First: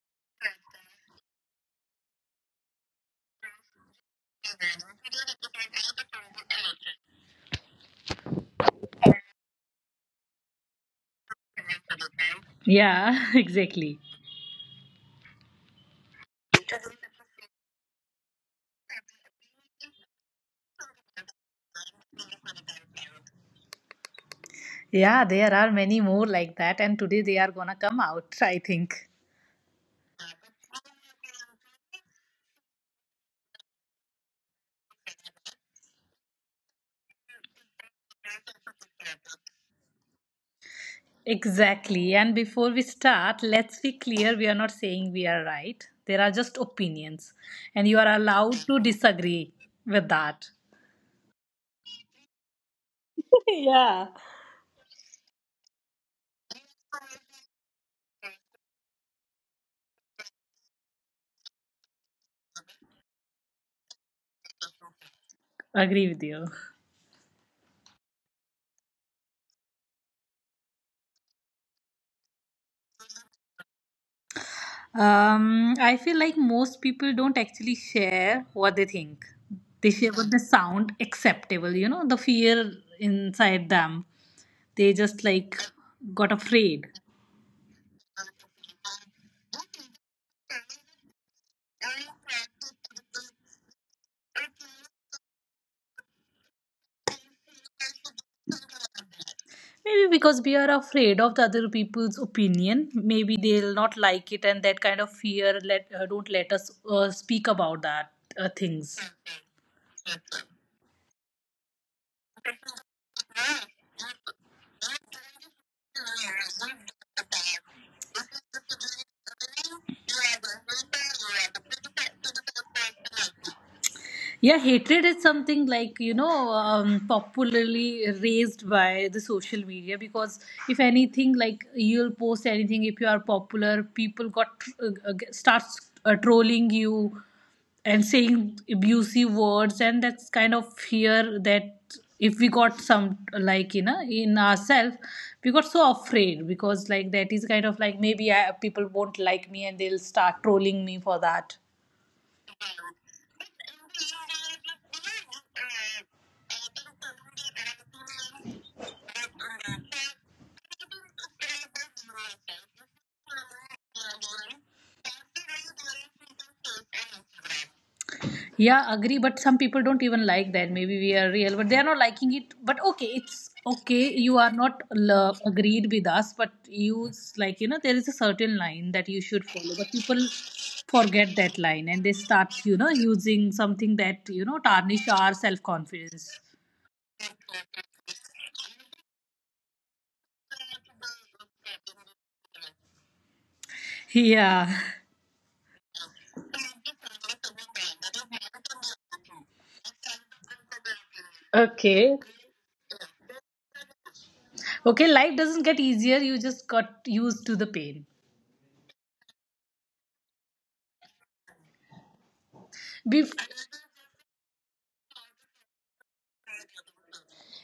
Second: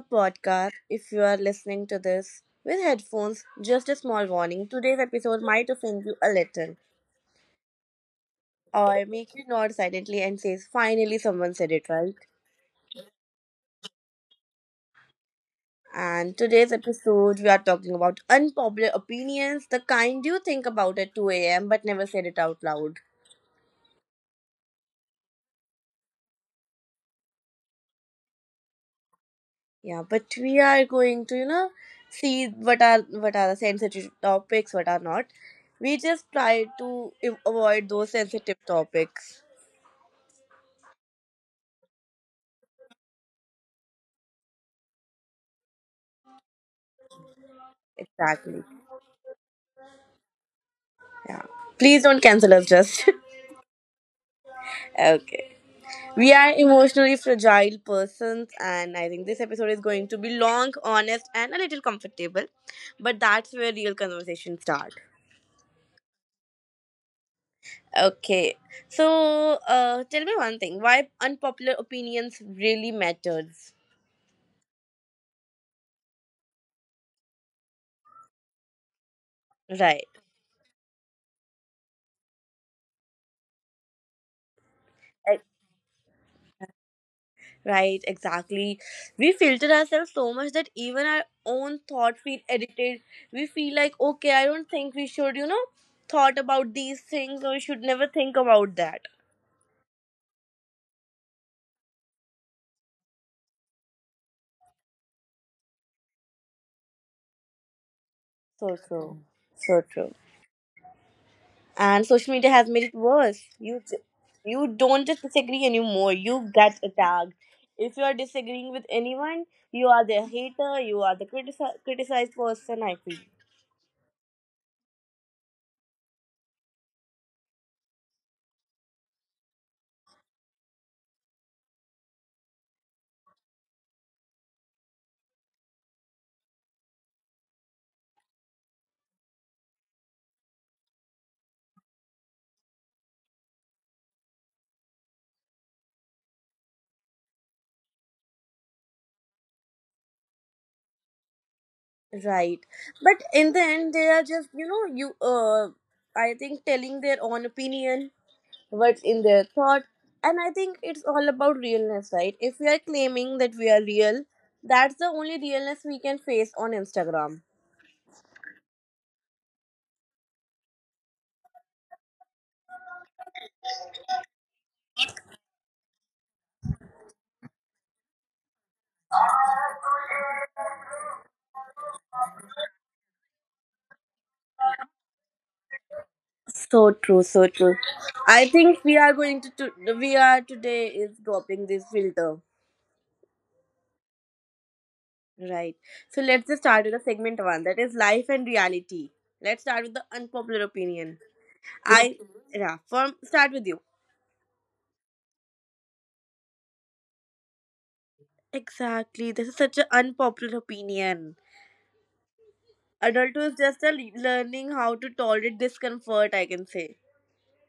podcast. If you are listening to this with headphones, just a small warning. Today's episode might offend you a little or make you nod silently and say, finally someone said it right. Yeah, exactly. And today's episode, we are talking about unpopular opinions, the kind you think about at 2 a.m. but never said it out loud. Yeah, there are many more like that, and today they are gonna come out, I think. Yeah, but we are going to, see what are the sensitive topics, what are not. We just try to avoid those sensitive topics. Exactly. And before we start, let's be clear we are not saying we are right. There are just opinions, and you are allowed Exactly. to disagree with that. Yeah. Please don't cancel us, just. yeah. Okay. We are emotionally fragile persons, and I think this episode is going to be long, honest, and a little comfortable. But that's where real conversations start. Agree with you. Okay. So, tell me one thing why unpopular opinions really matters. I feel like most people don't actually share what they think. They Right. share what they sound acceptable, you know, the fear inside them. They just like got afraid. Right, exactly. We filter ourselves so much that even our own thought feel edited. We feel like, okay, I don't think we should, thought about these things or we should never think about that. Maybe because we are afraid of the other people's opinion. Maybe they'll not like it, and that kind of fear let don't let us speak about that So things. true. So true. And social media has made it worse. You don't just disagree anymore. You get attacked. If you are disagreeing with anyone, you are the hater, you are the criticized person, I feel. Yeah, hatred is something like, you know, popularly raised by the social media because if anything, like you'll post anything, if you are popular, people got starts trolling you and saying abusive words, and that's kind of fear that if we got some like you know in ourselves we got so afraid because like that is kind of like maybe people won't like me and they'll start trolling me for that. Right. But in the end, they are just, you know, I think telling their own opinion, what's in their thought. And I think it's all about realness, right? If we are claiming that we are real, that's the only realness we can face on Instagram. Yeah, agree. But some people don't even like that. Maybe we are real, but they are not liking it. But okay, it's okay. You are not agreed with us, but like you know there is a certain line that you should follow. But people forget that line and they start you know using something that you know tarnish our self confidence. So true, so true. I think we are going to we are today is dropping this filter. Yeah. Right. So let's just start with the segment one that is life and reality. Let's start with the unpopular opinion. I, Okay. yeah, from start with you. Okay, life doesn't get easier. You just got used to the pain. Exactly. This is such an unpopular opinion. Bef Adulthood is just a learning how to tolerate discomfort, I can say.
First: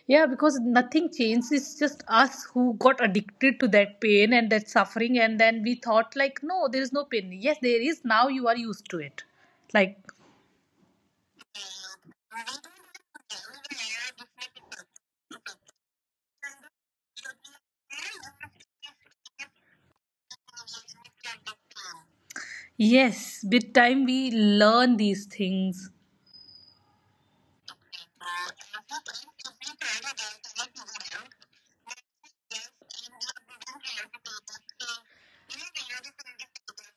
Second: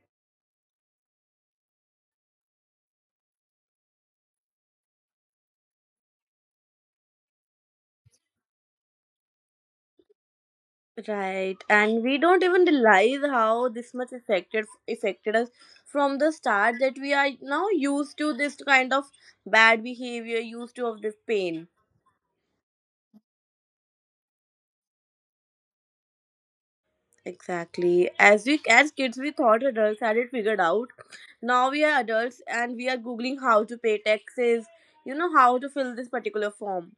Yeah, because nothing changed. It's just us who got addicted to that pain and that suffering. And then we thought, like, no, there is no pain. Yes, there is. Now you are used to it. Like, Right. And we don't even realize how this much affected us from the start that we are now used to this kind of bad behavior, used to of this pain. yes, with time we learn these things. Exactly. As we as kids we thought adults had it figured out. Now we are adults and we are googling how to pay taxes, you know how to fill this particular form.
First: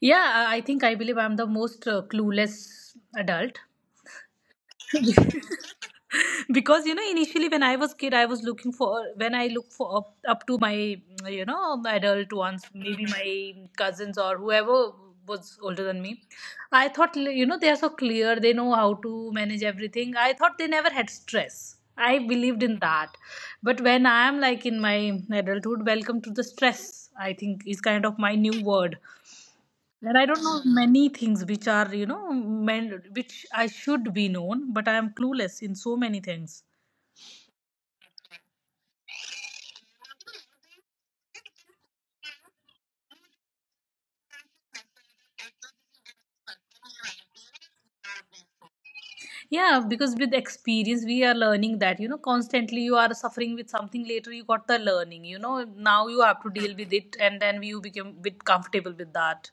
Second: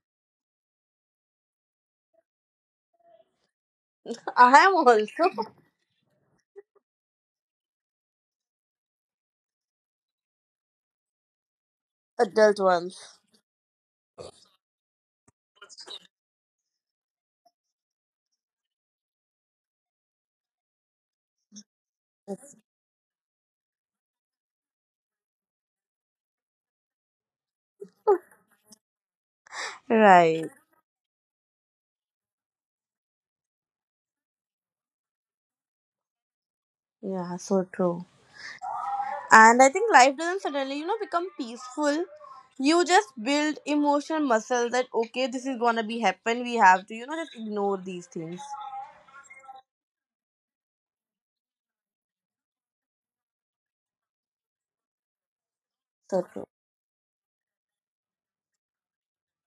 Yeah, I think I believe I'm the most clueless adult I am also because you know initially when I was kid I was looking for when I look up to my you know adult ones adult ones. maybe my cousins or whoever was older than me, I thought you know they are so clear, they know how to manage everything. I thought they never had stress. I believed in that, but when I am like in my adulthood, welcome to the stress. I think is kind of my new word, and I don't Right. know. Mhm. Many things which are you know men which I should be known, but I am clueless in so many things. Yeah, so true. And I think life doesn't suddenly, you know, become peaceful. You just build emotional muscle that okay, this is gonna be happen. We have to, you know, just ignore these things. Yeah, because with experience, we are learning that, you know, constantly you are suffering with something, later you got the learning, you know, now you So have to true. deal with it, and then you become a bit comfortable with that.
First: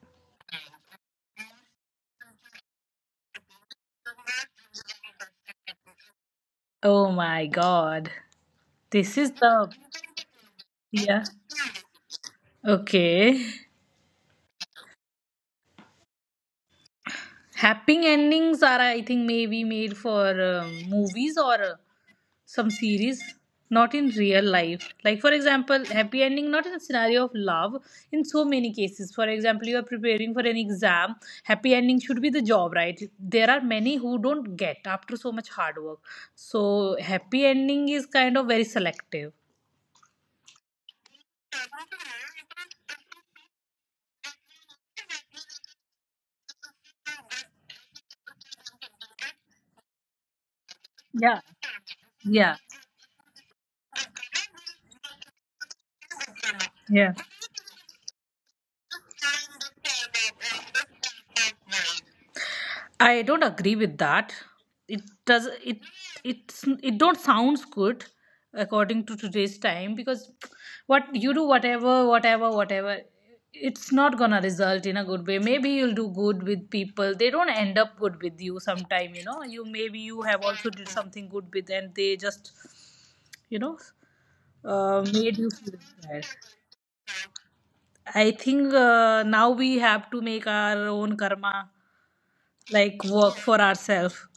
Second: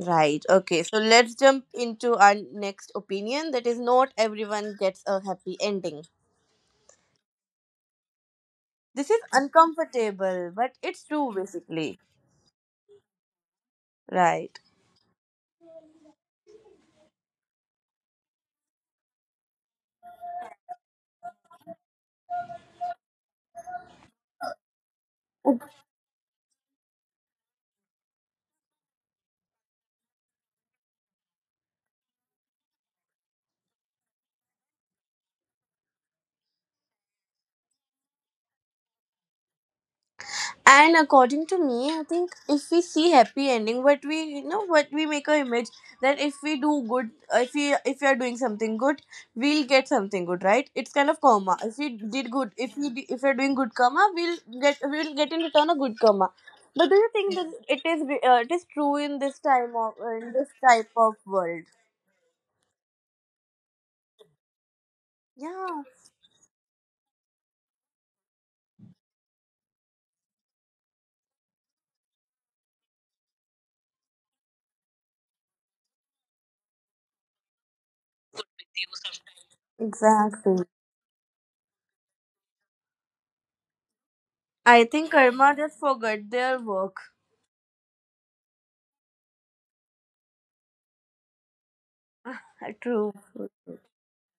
Right. Okay. So let's jump into our next opinion. That is, not everyone gets a happy ending. Oh my God. This This is is the, uncomfortable, but it's yeah. true basically. Okay. Right. Happy endings are, I think, maybe made for movies or some series, not in real life. Like, for example, happy ending, not in a scenario of love, in so many cases. For example, you are preparing for an exam, happy ending should be the job, right? There are many who don't get after so much hard work. So, happy ending is kind of very selective. And according to me, I think if we see happy ending, but we you know what we make a image that if we do good, if we are doing something good, we'll get something good, right? It's kind of Yeah, karma. If we did good, yeah, if we are doing good karma, we'll get in return a good karma. But do you yeah. think that it is it is true in this time of in this type of world? I don't agree with that. It does it Yeah, it's it don't sounds good according to today's time because what you do whatever it's not gonna result in a good way. Maybe you'll do good with people, they don't end up good with you. Sometime you know you, maybe you have exactly. also did something good with, and they just you know I think made you karma just sad. forgot their work. I think now we have to make our own karma, like True. work for ourselves.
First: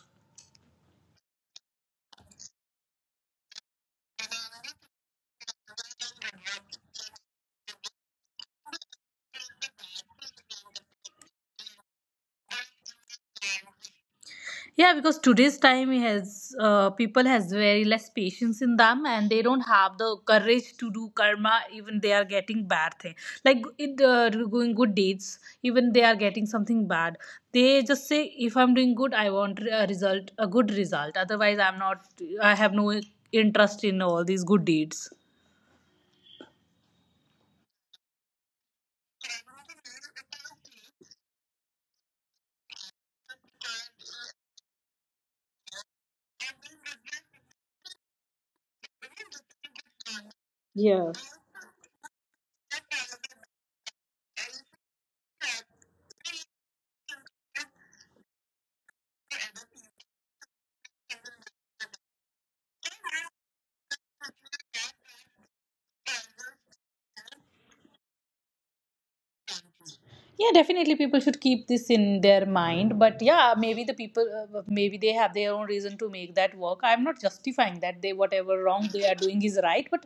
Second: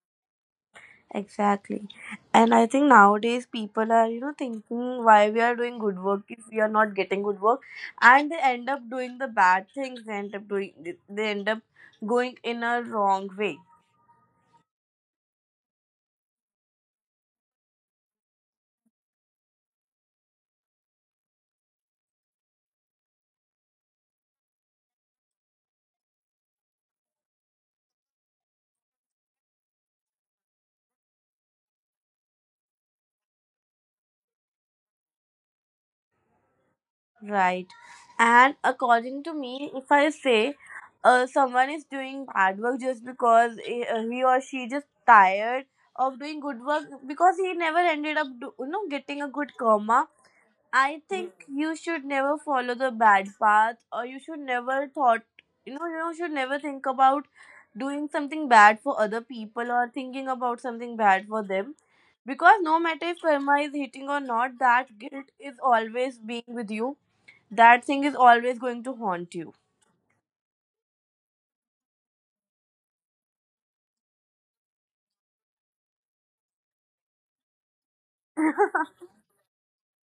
Exactly. And I think nowadays people are, you know, thinking why we are doing good work if we are not getting good work. And they end up doing the bad things. They end up doing, they end up going in a wrong way. Yeah, because today's time has people has very less patience in them, and they don't have the courage to do karma. Even they are getting bad thing, like it going good deeds. Even they are getting something bad. They just say, if I'm doing good, I want a result, a good result. Otherwise, I'm not. I have no interest in all these good deeds. Right. And according to me, if I say someone is doing bad work just because he or she just tired of doing good work because he never ended up, do, you know, getting a good karma I Yeah. think you should never follow the bad path or you should never thought you know you should never think about doing something bad for other people or thinking about something bad for them because no matter if karma is hitting or not that guilt is always being with you that thing is always going to haunt you Yeah, definitely people should keep this in their mind, but yeah, maybe the people maybe they have their own reason to make that work. I'm not justifying that they whatever wrong they are doing is right, but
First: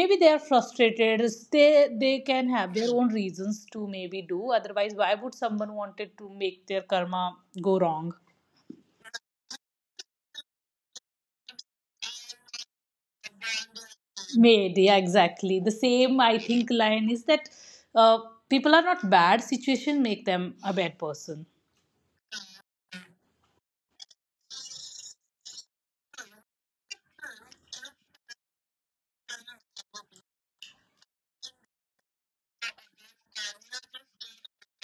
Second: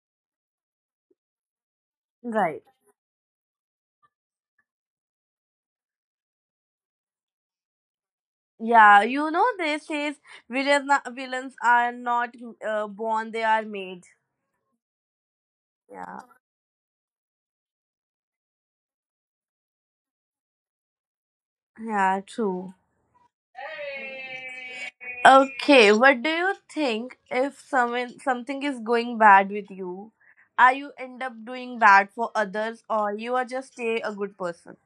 maybe they are frustrated. They can right have their own reasons to maybe do otherwise. Why would someone wanted to make their karma go wrong? yeah you know they says villains are not born they are made Made, yeah, exactly the same yeah I think line is that uh, people are not bad, situation make them a bad person. yeah true. Okay, what do you think if someone something is going bad with you? Are you end up doing bad for others or you are just stay a good person?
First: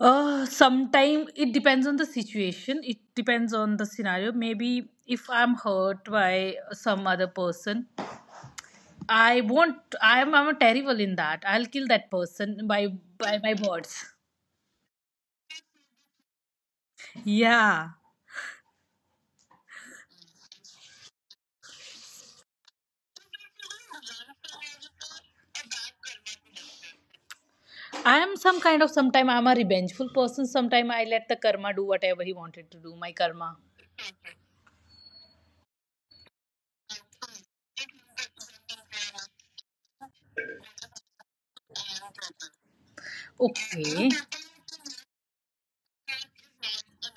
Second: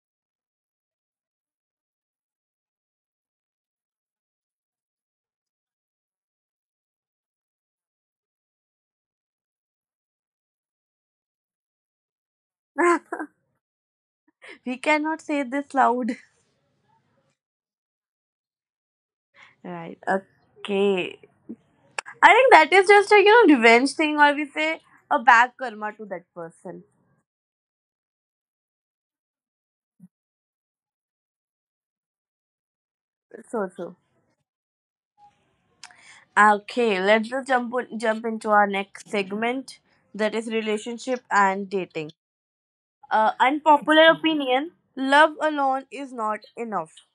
Sometime it depends on the situation. It depends on the scenario. Maybe if I'm hurt by some other person, I won't. I'm terrible in that. I'll kill that person by my words. We cannot say this loud. Yeah, Right. Okay. I think that is just a you know revenge thing or we say a bad karma to that person. I am some kind of. Sometime I'm a revengeful person. Sometime I let the karma do whatever he wanted to do. My karma. So so. Okay, let's just jump into our next segment that is relationship and dating. Okay. Unpopular opinion: love alone is not enough.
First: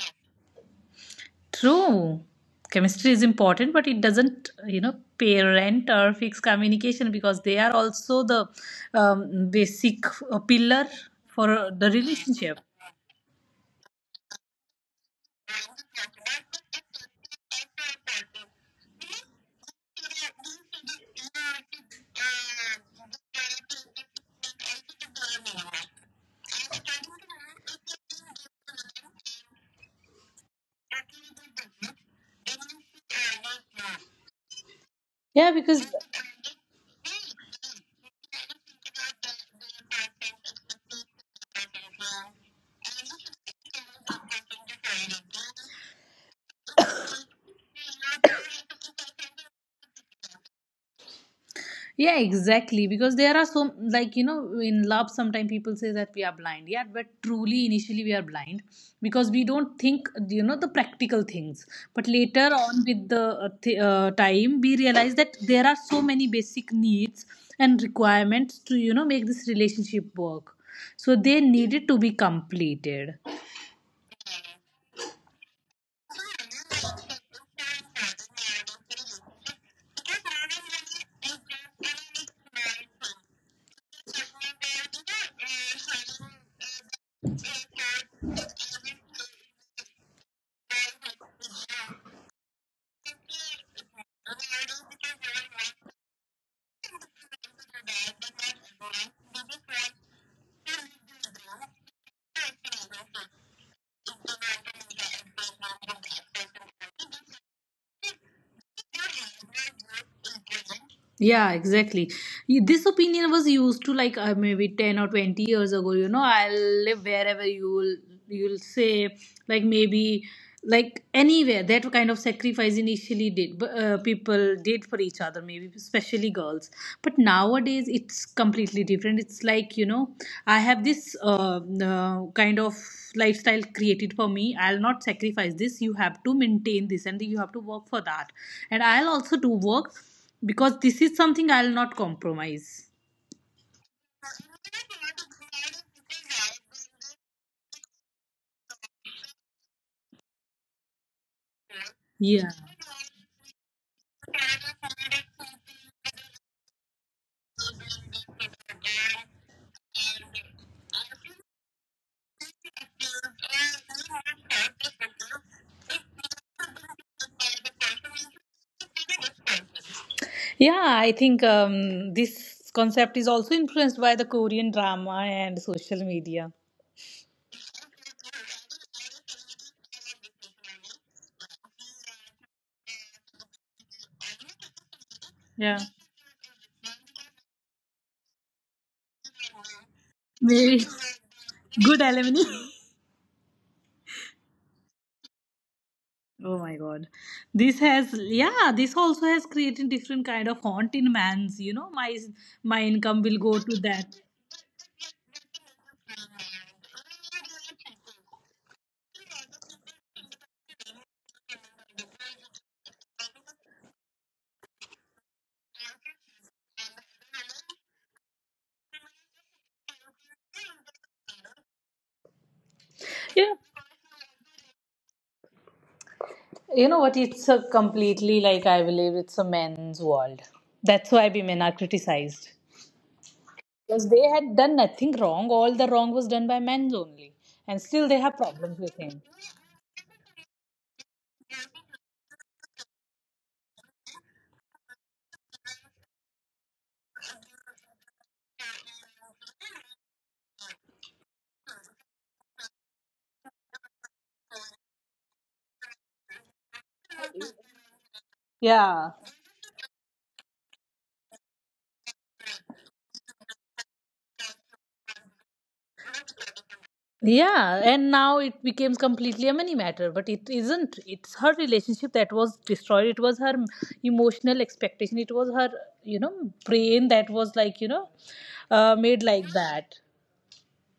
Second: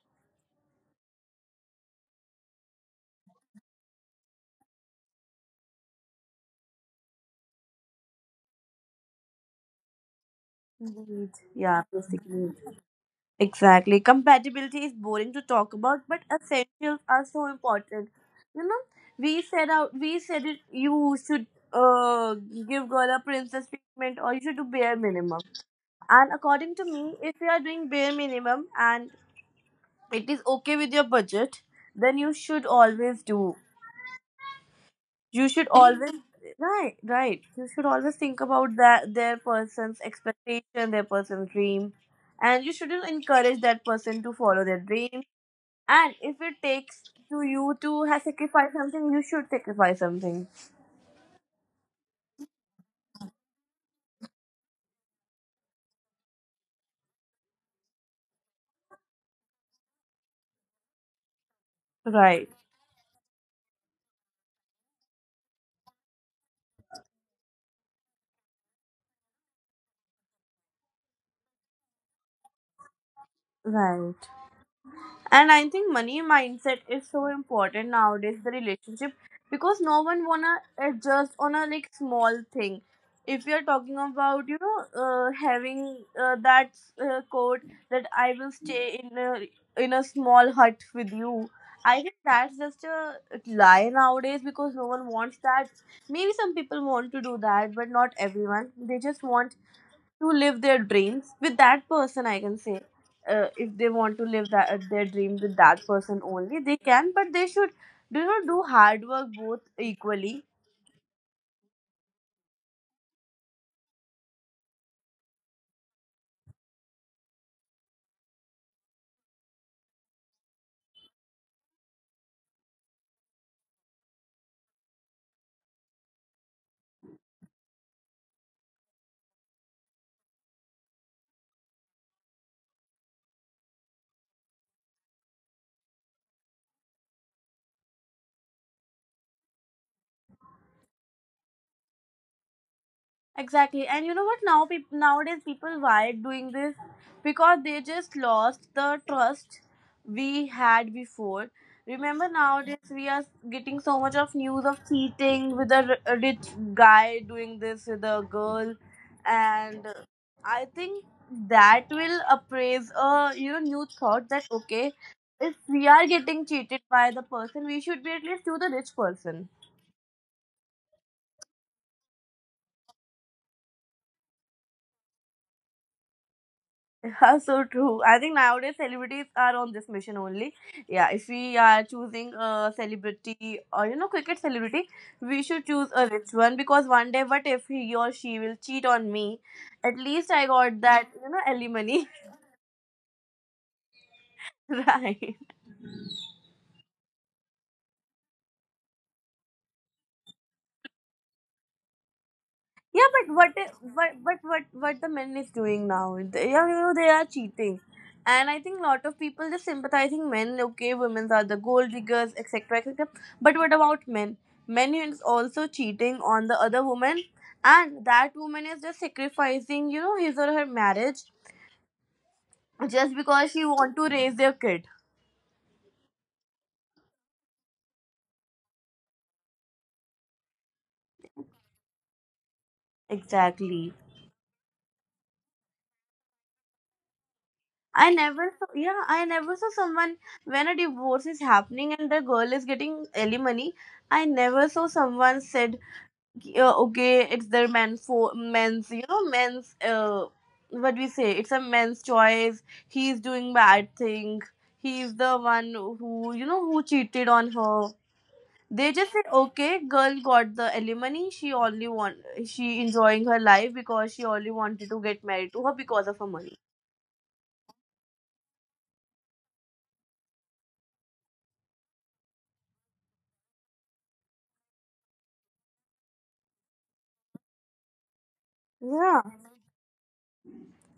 True. Chemistry is important, but it doesn't, you know, parent or fix communication because they are also the basic pillar Need. for Yeah, the basic need. relationship. Exactly. Compatibility is boring to talk about, but essentials are so important. You know, we said out, we said it. You should uh give girl a princess treatment, or you should do bare minimum. And according to me, if you are doing bare minimum and it is okay with your budget, then you should always do you Yeah, should because always right right you should always think about that their person's expectation their person's dream and you shouldn't encourage that person to follow their dream and if it takes to you to have sacrifice something you should sacrifice something yeah exactly, because there are so like you know in love sometimes people say that we are blind. Yeah, but truly initially we are blind because we don't think you know the practical things, but later right on with the time we realize that there are so many basic needs and requirements to you know make this relationship work, so they needed to be completed. right and I think money mindset is so important nowadays the relationship because no one wanna adjust on a like small thing if you're talking about you know having that quote that I will stay in a small hut with you I think that's just a lie nowadays because no one wants that maybe some people want to do that but not everyone they just want to live their dreams with that person I can say if they want to live that their dream with that person only they can but they should do not do hard work both equally. Yeah, exactly. This opinion was used to like maybe 10 or 20 years ago, you know, I'll live wherever you'll say, like maybe, like anywhere, that kind of sacrifice initially did people did for each other, maybe especially girls. But nowadays it's completely different. It's like you know I have this kind of lifestyle created for me. I'll not sacrifice this. You have to maintain this and you have to work for that, and I'll also do work, because this is something I'll not compromise. Exactly. And you know what? Now peop nowadays people why doing this because they just lost the trust we had before. Remember Yeah. nowadays we are getting so much of news of cheating with a rich guy doing this with a girl and I think that will appraise a you know new thought that okay if we are getting cheated by the person we should be at least to the rich person. Yeah, I think this concept is also influenced by the Korean drama and social media. Yeah, so true. I think nowadays celebrities are on this mission only. Yeah, if we are choosing a celebrity or you know cricket celebrity, we should Yeah. choose a rich one because one day what if he or she will cheat on me? At least I got Very that you know good alimony, alumni. right? Oh my god. This has yeah, this also has created different kind of haunt in man's, you know, my Yeah, income but will what go i- to what that. but what what the men is doing now? Yeah, you know they are cheating, and I think a lot of people just sympathizing men. Okay, women are the gold diggers, etc., etc. But what about men? Men is also cheating on the other woman, and that woman is just sacrificing, you know, his or her marriage just Yeah. because she want to raise their kid. You know what? It's a completely like I believe it's a men's world. That's why women are criticized. Exactly. Because they had done nothing wrong. All the wrong was done by men only. And still I they have never saw, problems with yeah, him. I never saw someone when a divorce is happening and the girl is getting alimony. I never saw someone said, okay, it's their man for men's, you know, men's, what we say, it's a man's choice. He's doing bad thing. He's the one who, you know, who cheated on her. They Yeah. just said, okay, girl got the alimony. She enjoying her life because she only wanted to get married to her because of her money. Yeah. And now it becomes completely a money matter. But it isn't. It's her relationship that was destroyed. It was her emotional expectation. It was her, you know, brain that was like, you know, Yeah. made like that.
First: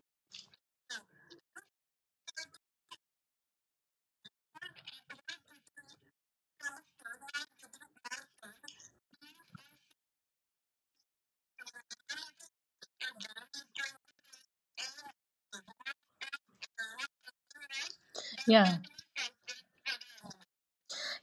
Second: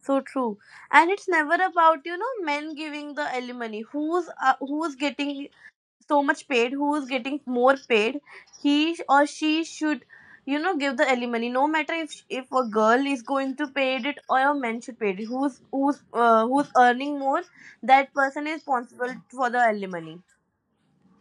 So true. And it's never about, you know, men giving the alimony. Who's getting so much paid, who's getting more paid, he or she should, you know, give the alimony. No matter if a girl is going to pay it or a man should pay it. Who's earning more, that person is Yeah. responsible for the alimony.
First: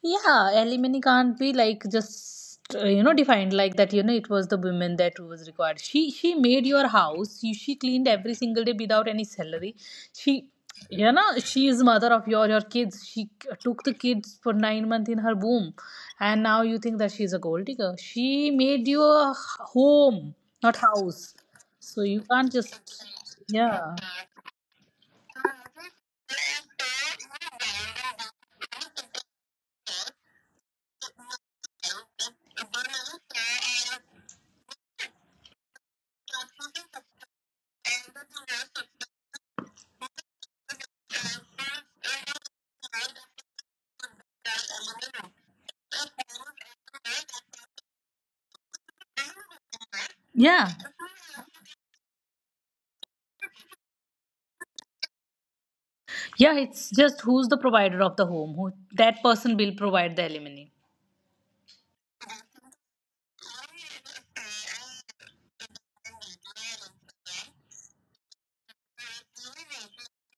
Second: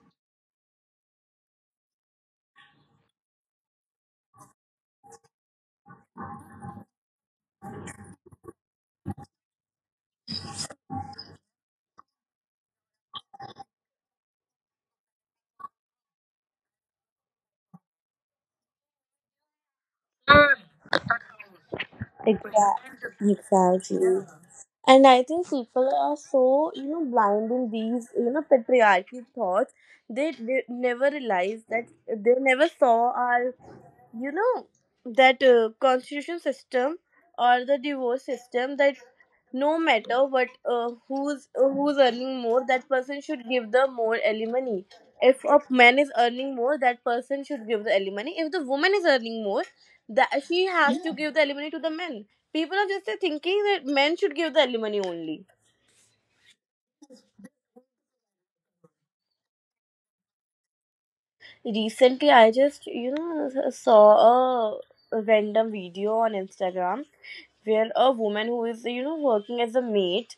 Yeah, alimony can't be like just you know defined like that. You know, it was the woman that was required. She made your house. She cleaned every single day without any salary. She you know she is mother of your kids. She took the kids for 9 months in her womb, and now you think that she's a gold digger. She made you a home, not house. So you can't just Exactly. yeah Exactly. And I think people are so, you know, blind in these, you know, patriarchy thoughts. They never realize that they never saw our, you know, that constitution system or the divorce system that no matter what, who's earning more, that person should give the more alimony. If a man is earning more, that person should give the alimony. If the woman is earning more, that she yeah has to Yeah. give the alimony to the man. People are just thinking that men should give the alimony only. yeah. It's just who's the provider of the home. Who that person will provide the alimony. Recently, I just, saw a random video on Instagram where a woman who is, working as a maid,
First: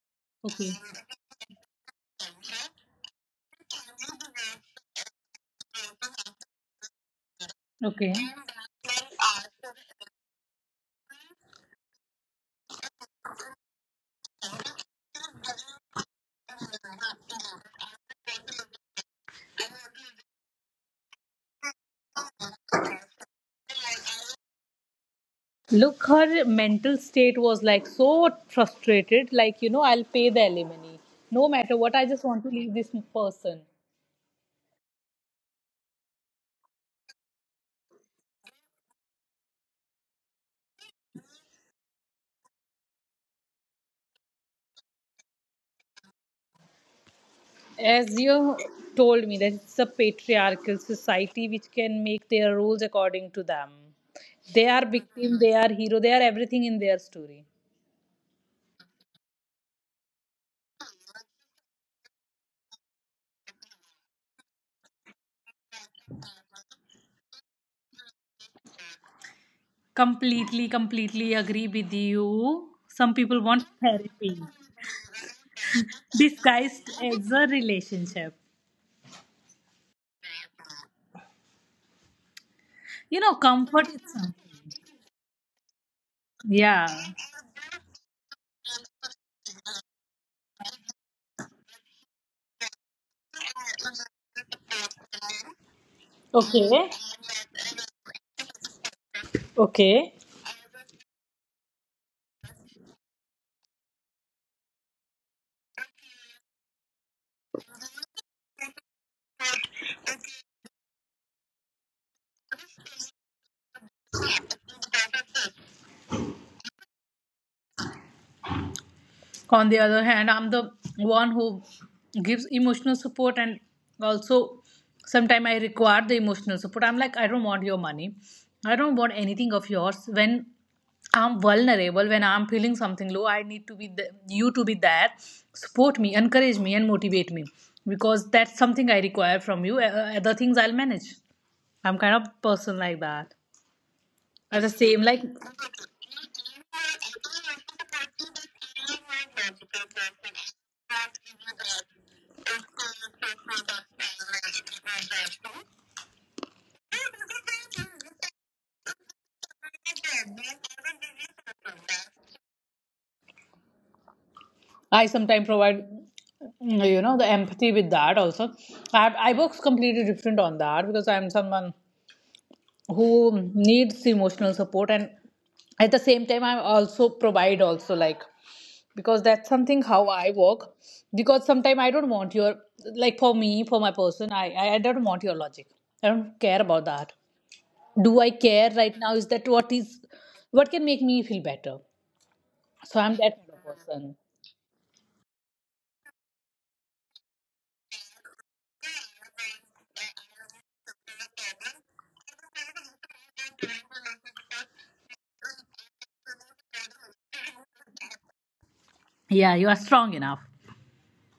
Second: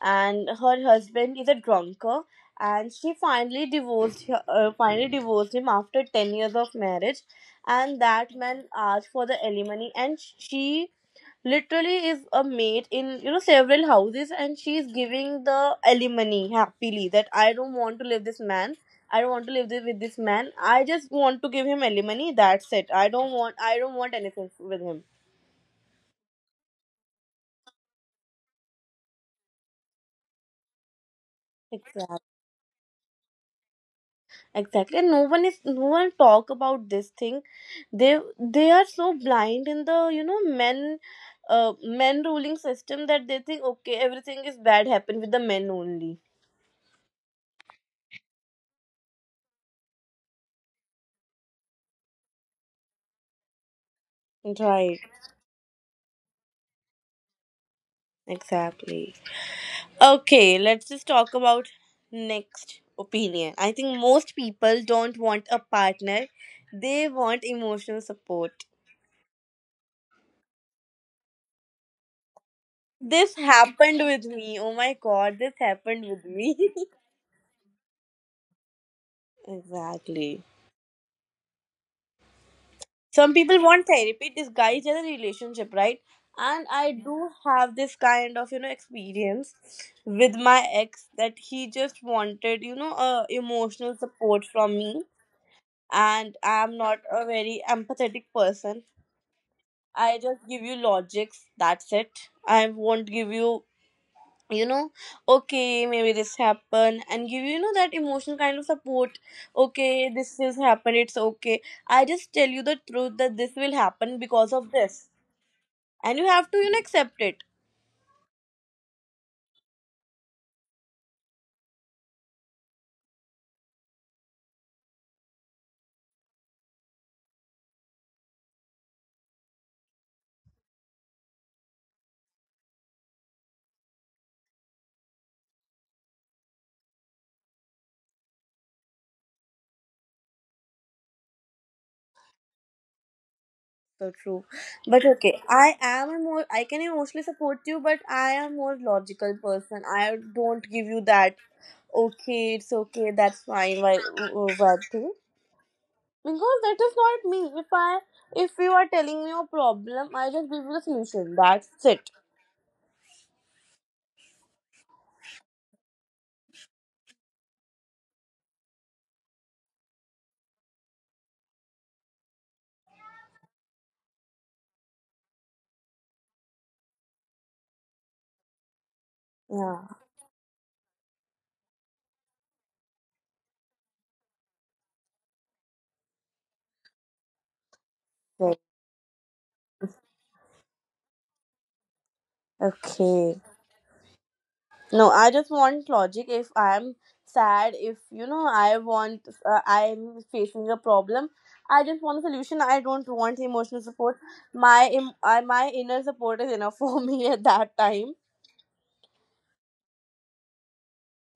and Okay. her husband is a drunkard, and she finally divorced finally divorced him after 10 years of marriage, and Okay. that man asked for the alimony, and she literally is a maid in several houses, and she's giving the alimony happily, that I don't want to live this man. I don't want to live with this man. I just want to give him alimony. That's it. I don't want. I don't want anything with him. Look, her mental state was like so frustrated, like, you know, I'll pay the alimony. No matter what, I Exactly. just want to leave this person. Exactly. And no one is. No one talk about this thing. They are so blind in the men ruling system, that they think, okay, everything is bad happen with the men only. As you told me, that it's a patriarchal society which can make their rules according to them. They are Right. victim, they are hero, they are everything in their story. Exactly. Okay. Let's just talk about next opinion. I think most people don't want a partner. They want emotional support. Completely, completely agree with you. Some This people want happened with therapy me. Oh my god, this happened with me. disguised as a relationship. Exactly. You Some know, people want comfort. therapy. This guy is in a relationship, right? And Yeah. I do have this kind of, experience with my ex, that he just wanted, emotional support from me. And Okay. I'm not a very empathetic person. Okay. I just give you logics. That's it. I won't give you you know okay, maybe this happened, and give that emotional kind of support. Okay, this is happened, it's okay. I just tell you the truth, that this will happen because of this, and you have to accept it. On the other hand, I'm the one who gives emotional support, and also sometimes I require the emotional support. I'm like I don't want your money. I don't want anything of yours. When I'm vulnerable, when I'm feeling something low, I need to be the, you to be there, support me, encourage me, and motivate me, because that's something I require from you. Other things I'll manage. I'm kind of person like that. So true. At the same But like okay, I am a more, I can emotionally support you, but I am more logical person. I don't give you that. Okay, it's okay, that's fine. Why thing? Because that is not me. If you are telling me your problem, I just give you the solution, that's it. I sometimes provide, you know, the empathy with that also. I work completely different on that because I'm someone who needs emotional support, and at the same time, I also provide also like because that's something Yeah. how I work. Because sometimes I don't want your like for me for my person, I don't want your logic. I don't care about that. Do I Right. care right now? Is that what is what can make me feel better? So I'm that Okay. kind of person. No, I just want logic. If I'm sad, if, you know, I'm facing a problem. I just want a solution. I don't want emotional support. My inner support is enough for me at that time. Yeah, you are strong enough.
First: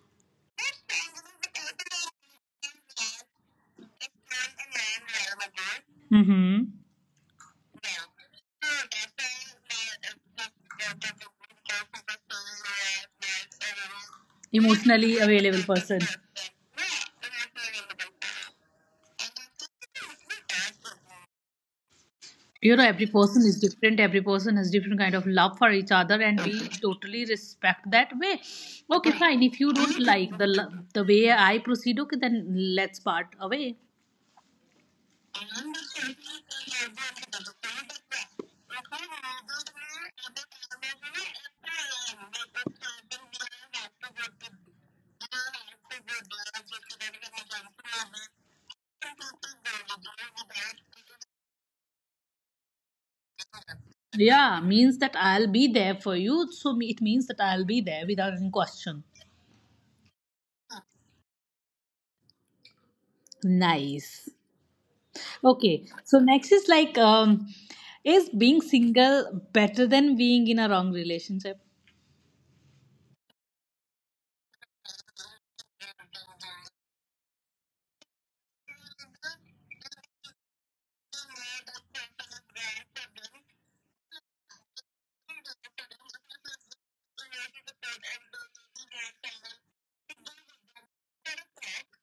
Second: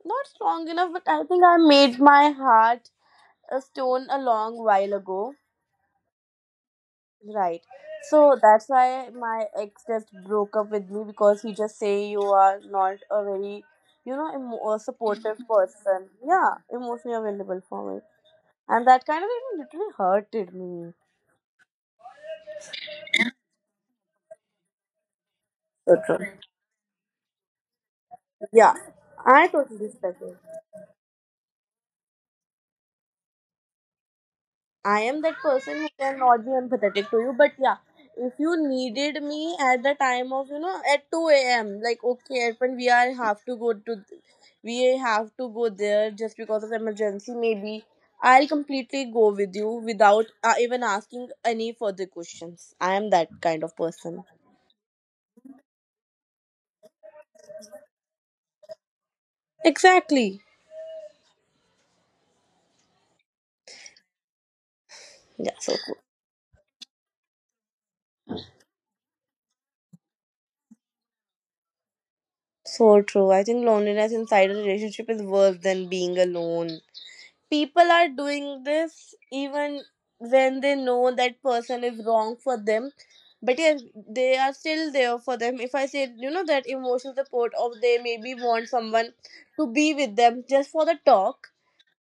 Not strong enough, but I think I made my heart a stone a long while ago. Mm-hmm. Right. So that's why my ex just broke up with me, because he just say, you are not a very, a emotionally supportive available person. person. Yeah, emotionally available for me. And that kind of even literally hurted me. You know, every person is different. Every person has different kind of love for each So other, true. and we totally respect that way. Yeah. Okay, fine. I If you totally don't respect it. like the way I proceed, okay, then let's part away. I am that person who cannot be empathetic to you, but yeah, if you needed me at the time of at 2 a.m., like, okay, Erpan, we have to go there just because of emergency. Maybe I'll completely go with you without even asking any further questions. I am that kind of person. Yeah, means that I'll be there for you. It means that I'll be there without any question. Exactly. Nice. Yeah. So Okay, cool. so next is is being single better than being in a wrong relationship? So true. I think loneliness inside a relationship is worse than being alone. People are doing this even when they know that person is wrong for them, but yes, they are still there for them. If I say that emotional support, or they maybe want someone to be with them just for the talk,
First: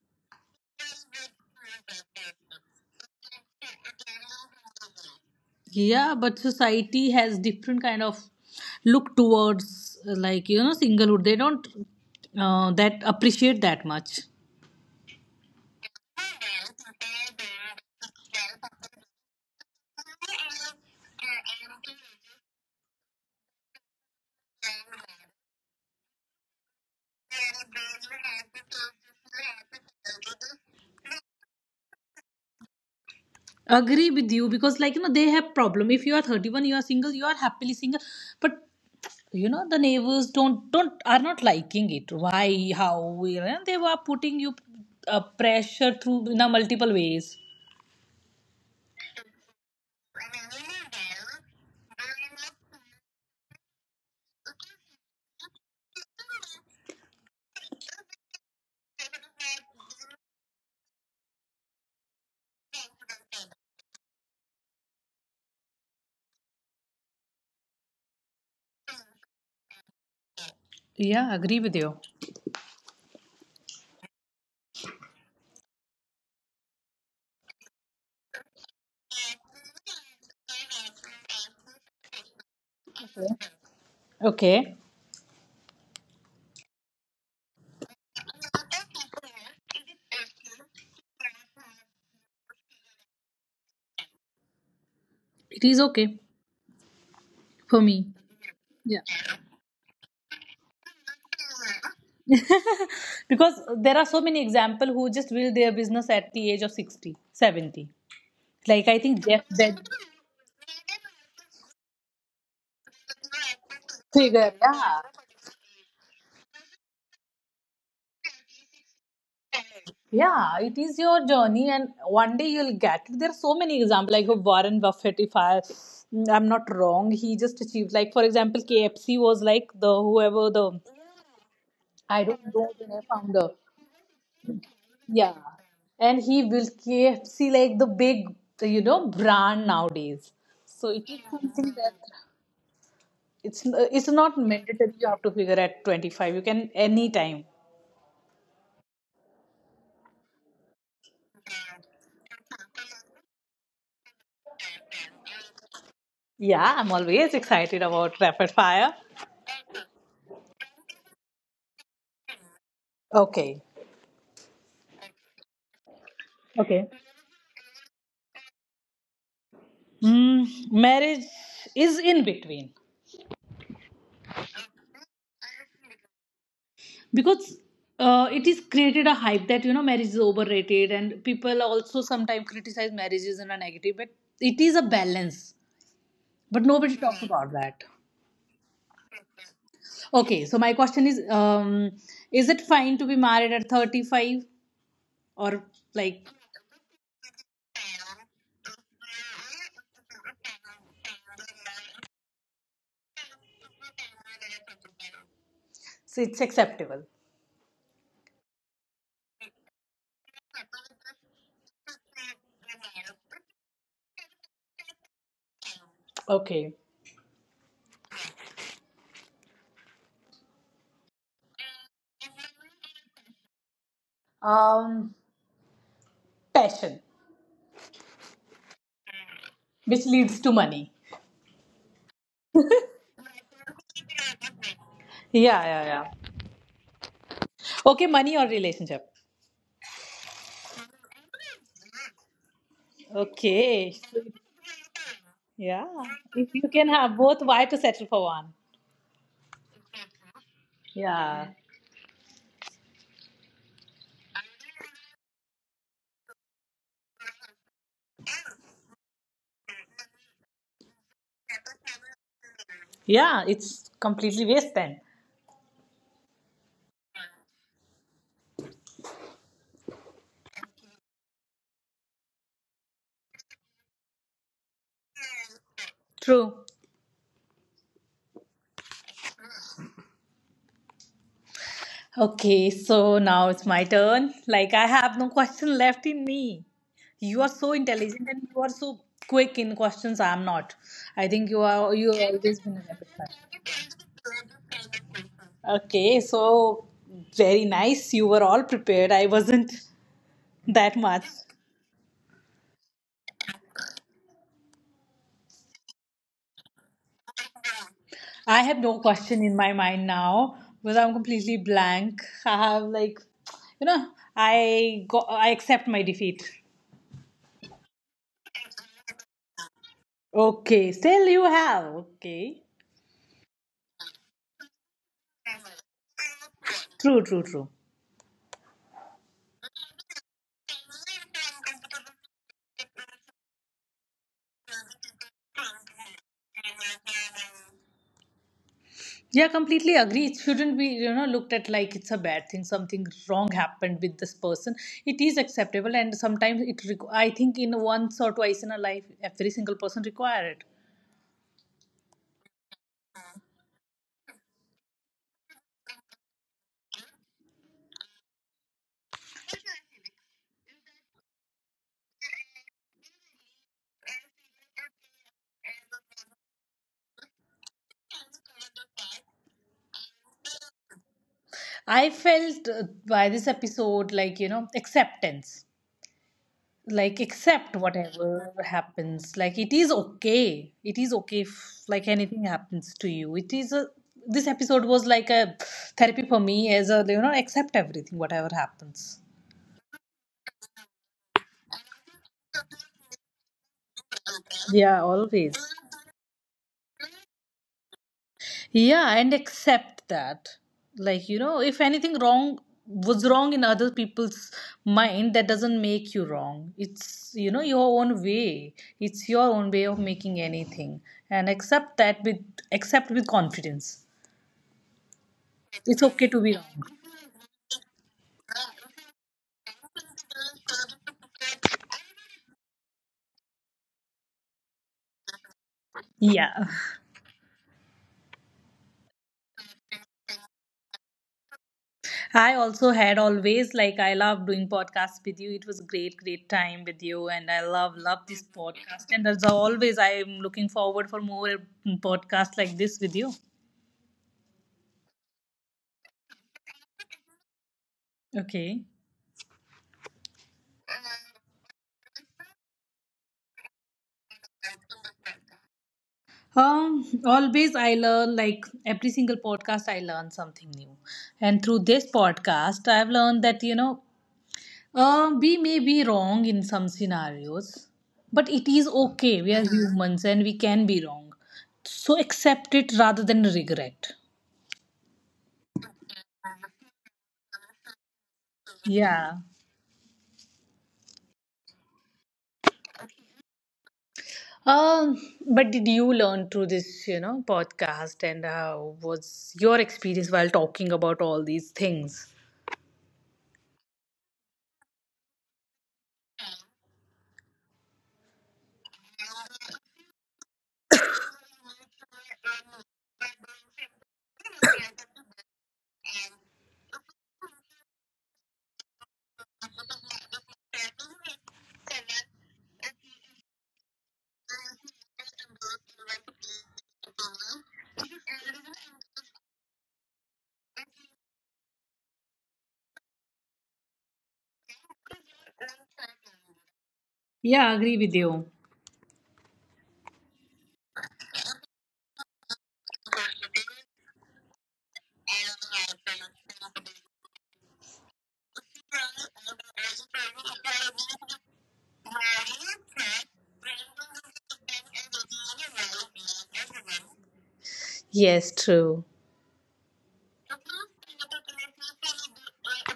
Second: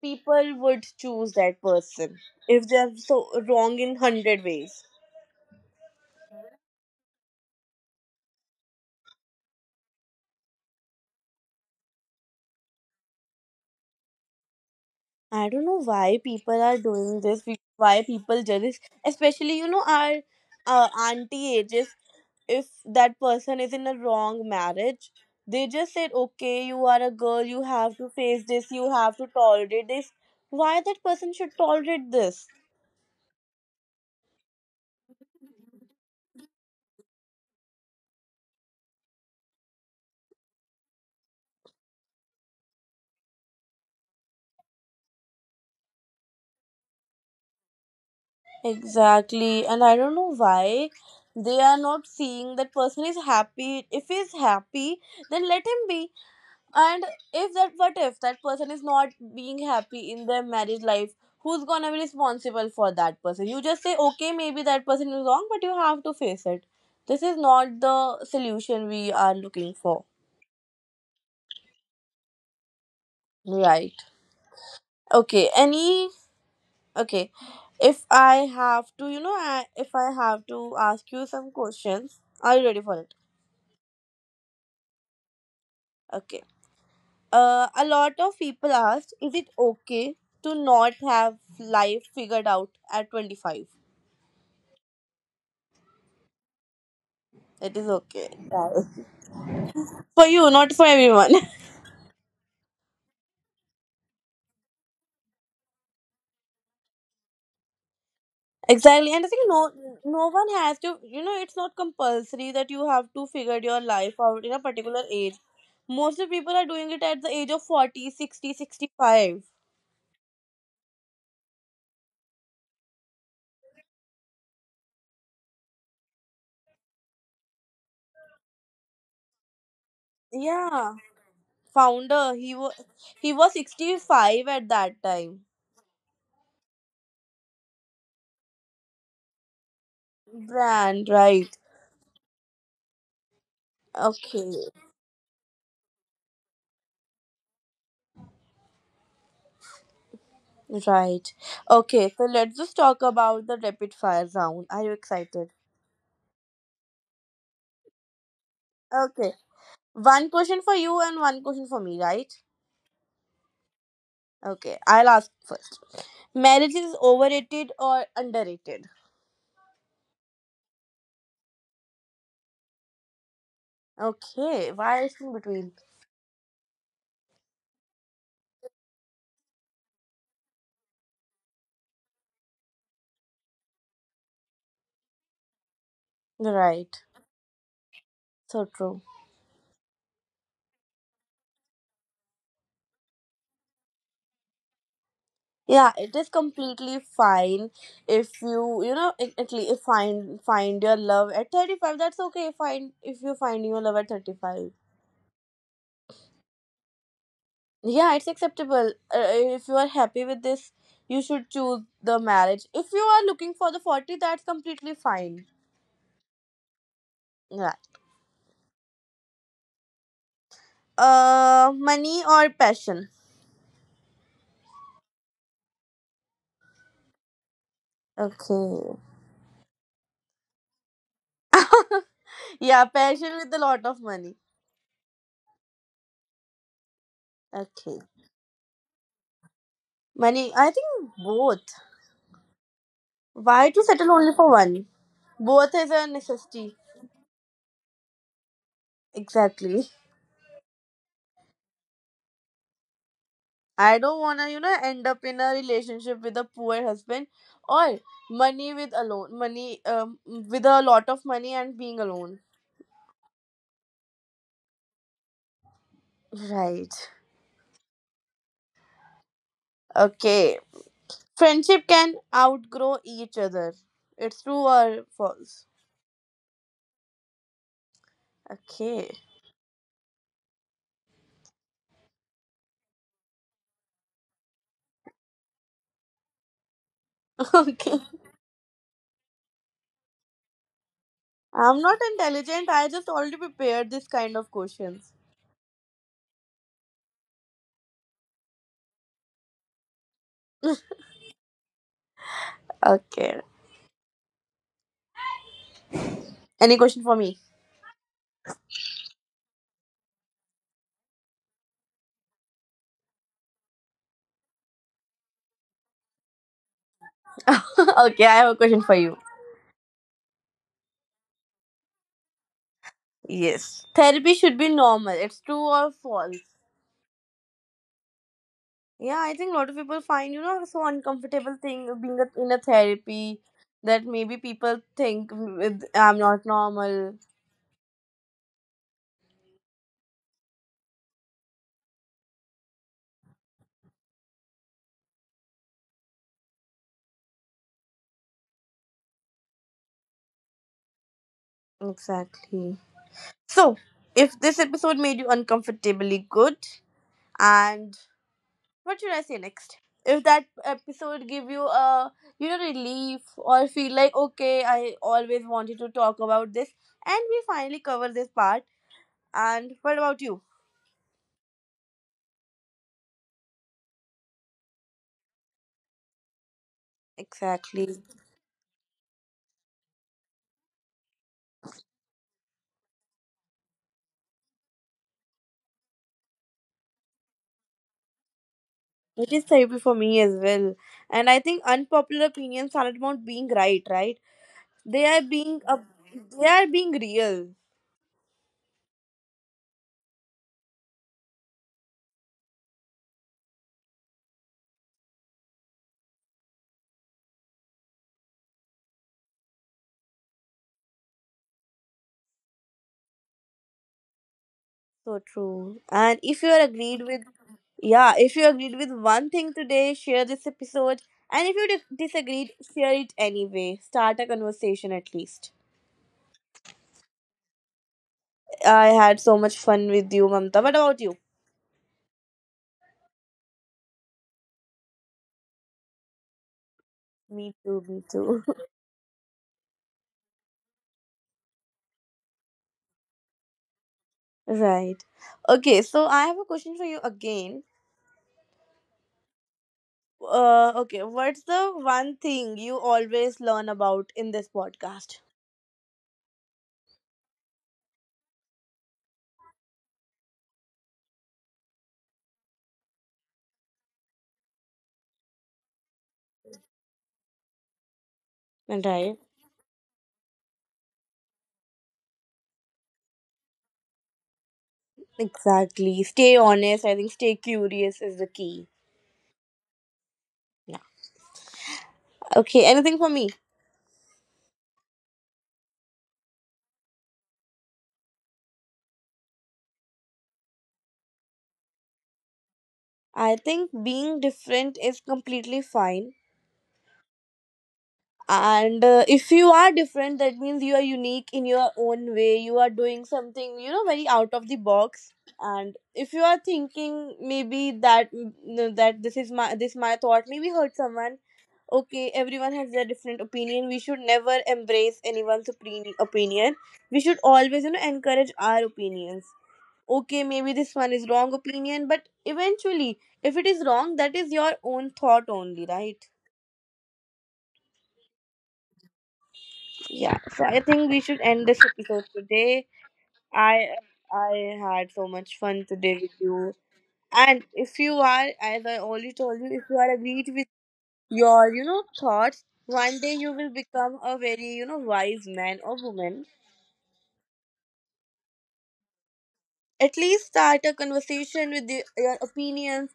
people would choose that person if they're so wrong in 100 ways. Yeah, but society has different kind of look towards like you know singlehood. They don't that appreciate that much. I don't know why people are doing this. Why people jealous, especially our auntie ages. If that person is in a wrong marriage, they just said, okay, you are a girl, you have to face this, you have to tolerate this. Why that person should tolerate this? Agree with you because like you know they have problem. If you are 31, you are single, you are happily single, but you know the neighbors don't are not liking it. Why? How? You know, they were putting you pressure through in a multiple ways. Exactly. And I don't know why they are not seeing that person is happy. If he's happy, then let him be. And if that, what if that person is not being happy in their marriage life? Who's gonna be responsible for that person? You just say, okay, maybe that person is wrong, but you have to face it. This is not the solution we are looking for. Yeah, agree with you. Right. Okay. Any. Okay. If I have to, ask you some questions, are you ready for it? Okay. Okay. A lot of people asked, is it okay to not have life figured out at 25? It is okay It is for okay. me. Right. Yeah. For you, not for everyone. Because there are so many examples who just build their business at the age of 60, 70. Like Exactly. I And I think think Jeff no Bezos. no one has to it's not compulsory that you have to figure your life out in a Figure. particular Yeah. age. Most of people are doing it at the age of 40, 60, 65. Yeah, it is your journey, and one day you'll get it. There are so many examples, like Warren Buffett. If I, I'm not wrong, he just achieved. Like for example, KFC was like the whoever the, Yeah. I Founder, don't he was know, when I he found the name was founder. 65 at that Yeah. time. And he will KFC like the big you know brand nowadays. So Brand, it is right. something that it's not Okay. mandatory you have to figure at 25. You can anytime. Right. Okay, so let's just talk about the rapid fire round. Are you excited? Yeah, I'm always excited about rapid fire. Okay. One question for you and one question for me, right? Okay. Okay, I'll ask first. Marriage Okay. is overrated or underrated? Mm, marriage is in between Okay, why is in between? because it is created a hype that you know marriage is overrated and people also sometimes criticize marriages in a negative, but it is a balance, but Right, nobody talks about that. so true. Okay, so my question is, is it fine to be married at 35 or Yeah, it like, is completely fine if you know it, at least find your love at 35. That's okay. Find if you find your love at 35. so it's acceptable. Yeah, it's acceptable. If you are happy with this, you should choose the marriage. If you are looking for the 40, that's completely fine. Okay. Yeah. Money or passion? um passion, Okay. which leads to money. Yeah, passion with a lot of money. Yeah, yeah, yeah. Okay. Okay, money or relationship? Money, I think both. Why to Okay. settle only for one? Both Yeah, is a if you necessity. can have both, why to settle for one? Exactly. Yeah, I don't wanna, end up in a relationship with a poor husband or money with alone money with a lot of money and being alone. yeah, it's completely waste then. Right. Okay. Friendship can outgrow each other. It's true or false? True. Okay. Okay, so now it's my turn. Like, I have no question left in me. You are so Okay. intelligent and you are so quick in questions. I am not. I think you I'm are, not you have always intelligent. been I just rebel. already prepared this kind of questions. Okay, so very nice. You were all prepared. I wasn't that much. Okay. Any question for me? I have no question in my mind now because I'm completely blank. I have, like, you know, I accept my defeat. Okay, I have a question for you. Okay, still you have. Okay. Yes. Therapy should be normal. It's true or false? True, true, true. Yeah, I think a lot of people find, so uncomfortable thing of being in a therapy, that maybe people think with, I'm not normal. Yeah, completely agree. It shouldn't be, you know, looked at like it's a bad thing. Something wrong happened with this person. It is acceptable, and sometimes I think in once or twice in a life, every single person require it. Exactly. So, if this episode made you uncomfortably good, and what should I say next? If that episode give you a relief, or feel like, okay, I always wanted to talk about this, and we finally cover this part. And what about you? I felt by this episode like you know acceptance, like Exactly, accept whatever happens. Like it is okay. It is okay if like anything happens to you. It is a, this episode was like a therapy for me as a you know accept everything whatever it is happens. therapy for me as well. And I think unpopular opinions aren't about being right, right? They are Yeah, being a, always. they are being real. Yeah, and accept that. Like, you know, if anything wrong was wrong in other people's mind, that doesn't make you wrong. It's, you know, your own way. It's your own way of making anything. And accept that with, accept with confidence. So true. And It's if you are okay to be agreed wrong. with, yeah, if you agreed with one thing today, share this episode. And if you disagreed, share it anyway. Start a conversation at least. Yeah. I had so much fun with you, Mamta. What about you? I also had, always, like I love doing podcasts with you. It was a great, great time with Me you, too, and I me love too. love this podcast. And as always, I am looking forward for more podcasts like this with you. Right. Okay, so I have a question for you again. Okay. Okay, what's the one thing you always learn about in this podcast? Always I learn, like every single podcast I learn something new. And through this podcast I've learned that you know we may be wrong in some scenarios, but it is Right. okay. We are, mhm, humans, and we can be wrong. So accept it rather than regret. Exactly. Stay honest. I think stay curious is the key. Yeah. Yeah. Okay, anything for me? Um, but did you learn through this, you know, podcast, and how was your experience while talking about all these things? I think being different is completely fine. And if you are different, that means you are unique in your own way. You are doing something, very out of the box. And if you are thinking maybe that that this is my thought maybe hurt someone. Okay, everyone has their different opinion. We should never embrace anyone's opinion. Opinion. We should always, encourage our opinions. Okay, maybe this one is wrong opinion, but eventually if it is wrong, that is your own thought only, right? Yeah, I agree with you. Yeah, so I think we should end this episode today. I i had so much fun today with you. And if you are, as I already told you, if you are agreed with your thoughts, one day you will become a very wise man or woman. Yes, true. At least start a conversation with your opinions.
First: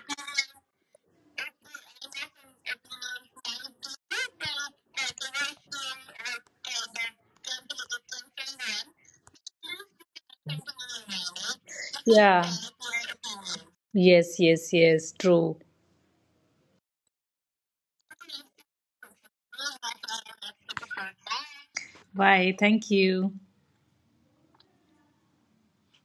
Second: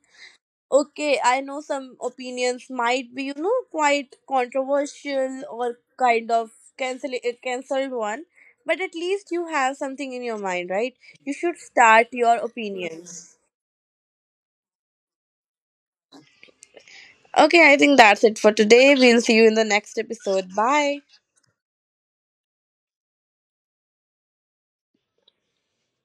Okay, I know some opinions might be, quite controversial, or kind of cancelled one, but at least you have something in your mind, right? You should start your Yeah. opinions. Yes, yes, yes. True. Okay, I think that's it for today. We'll see you in the next episode. Bye. Bye. Thank you.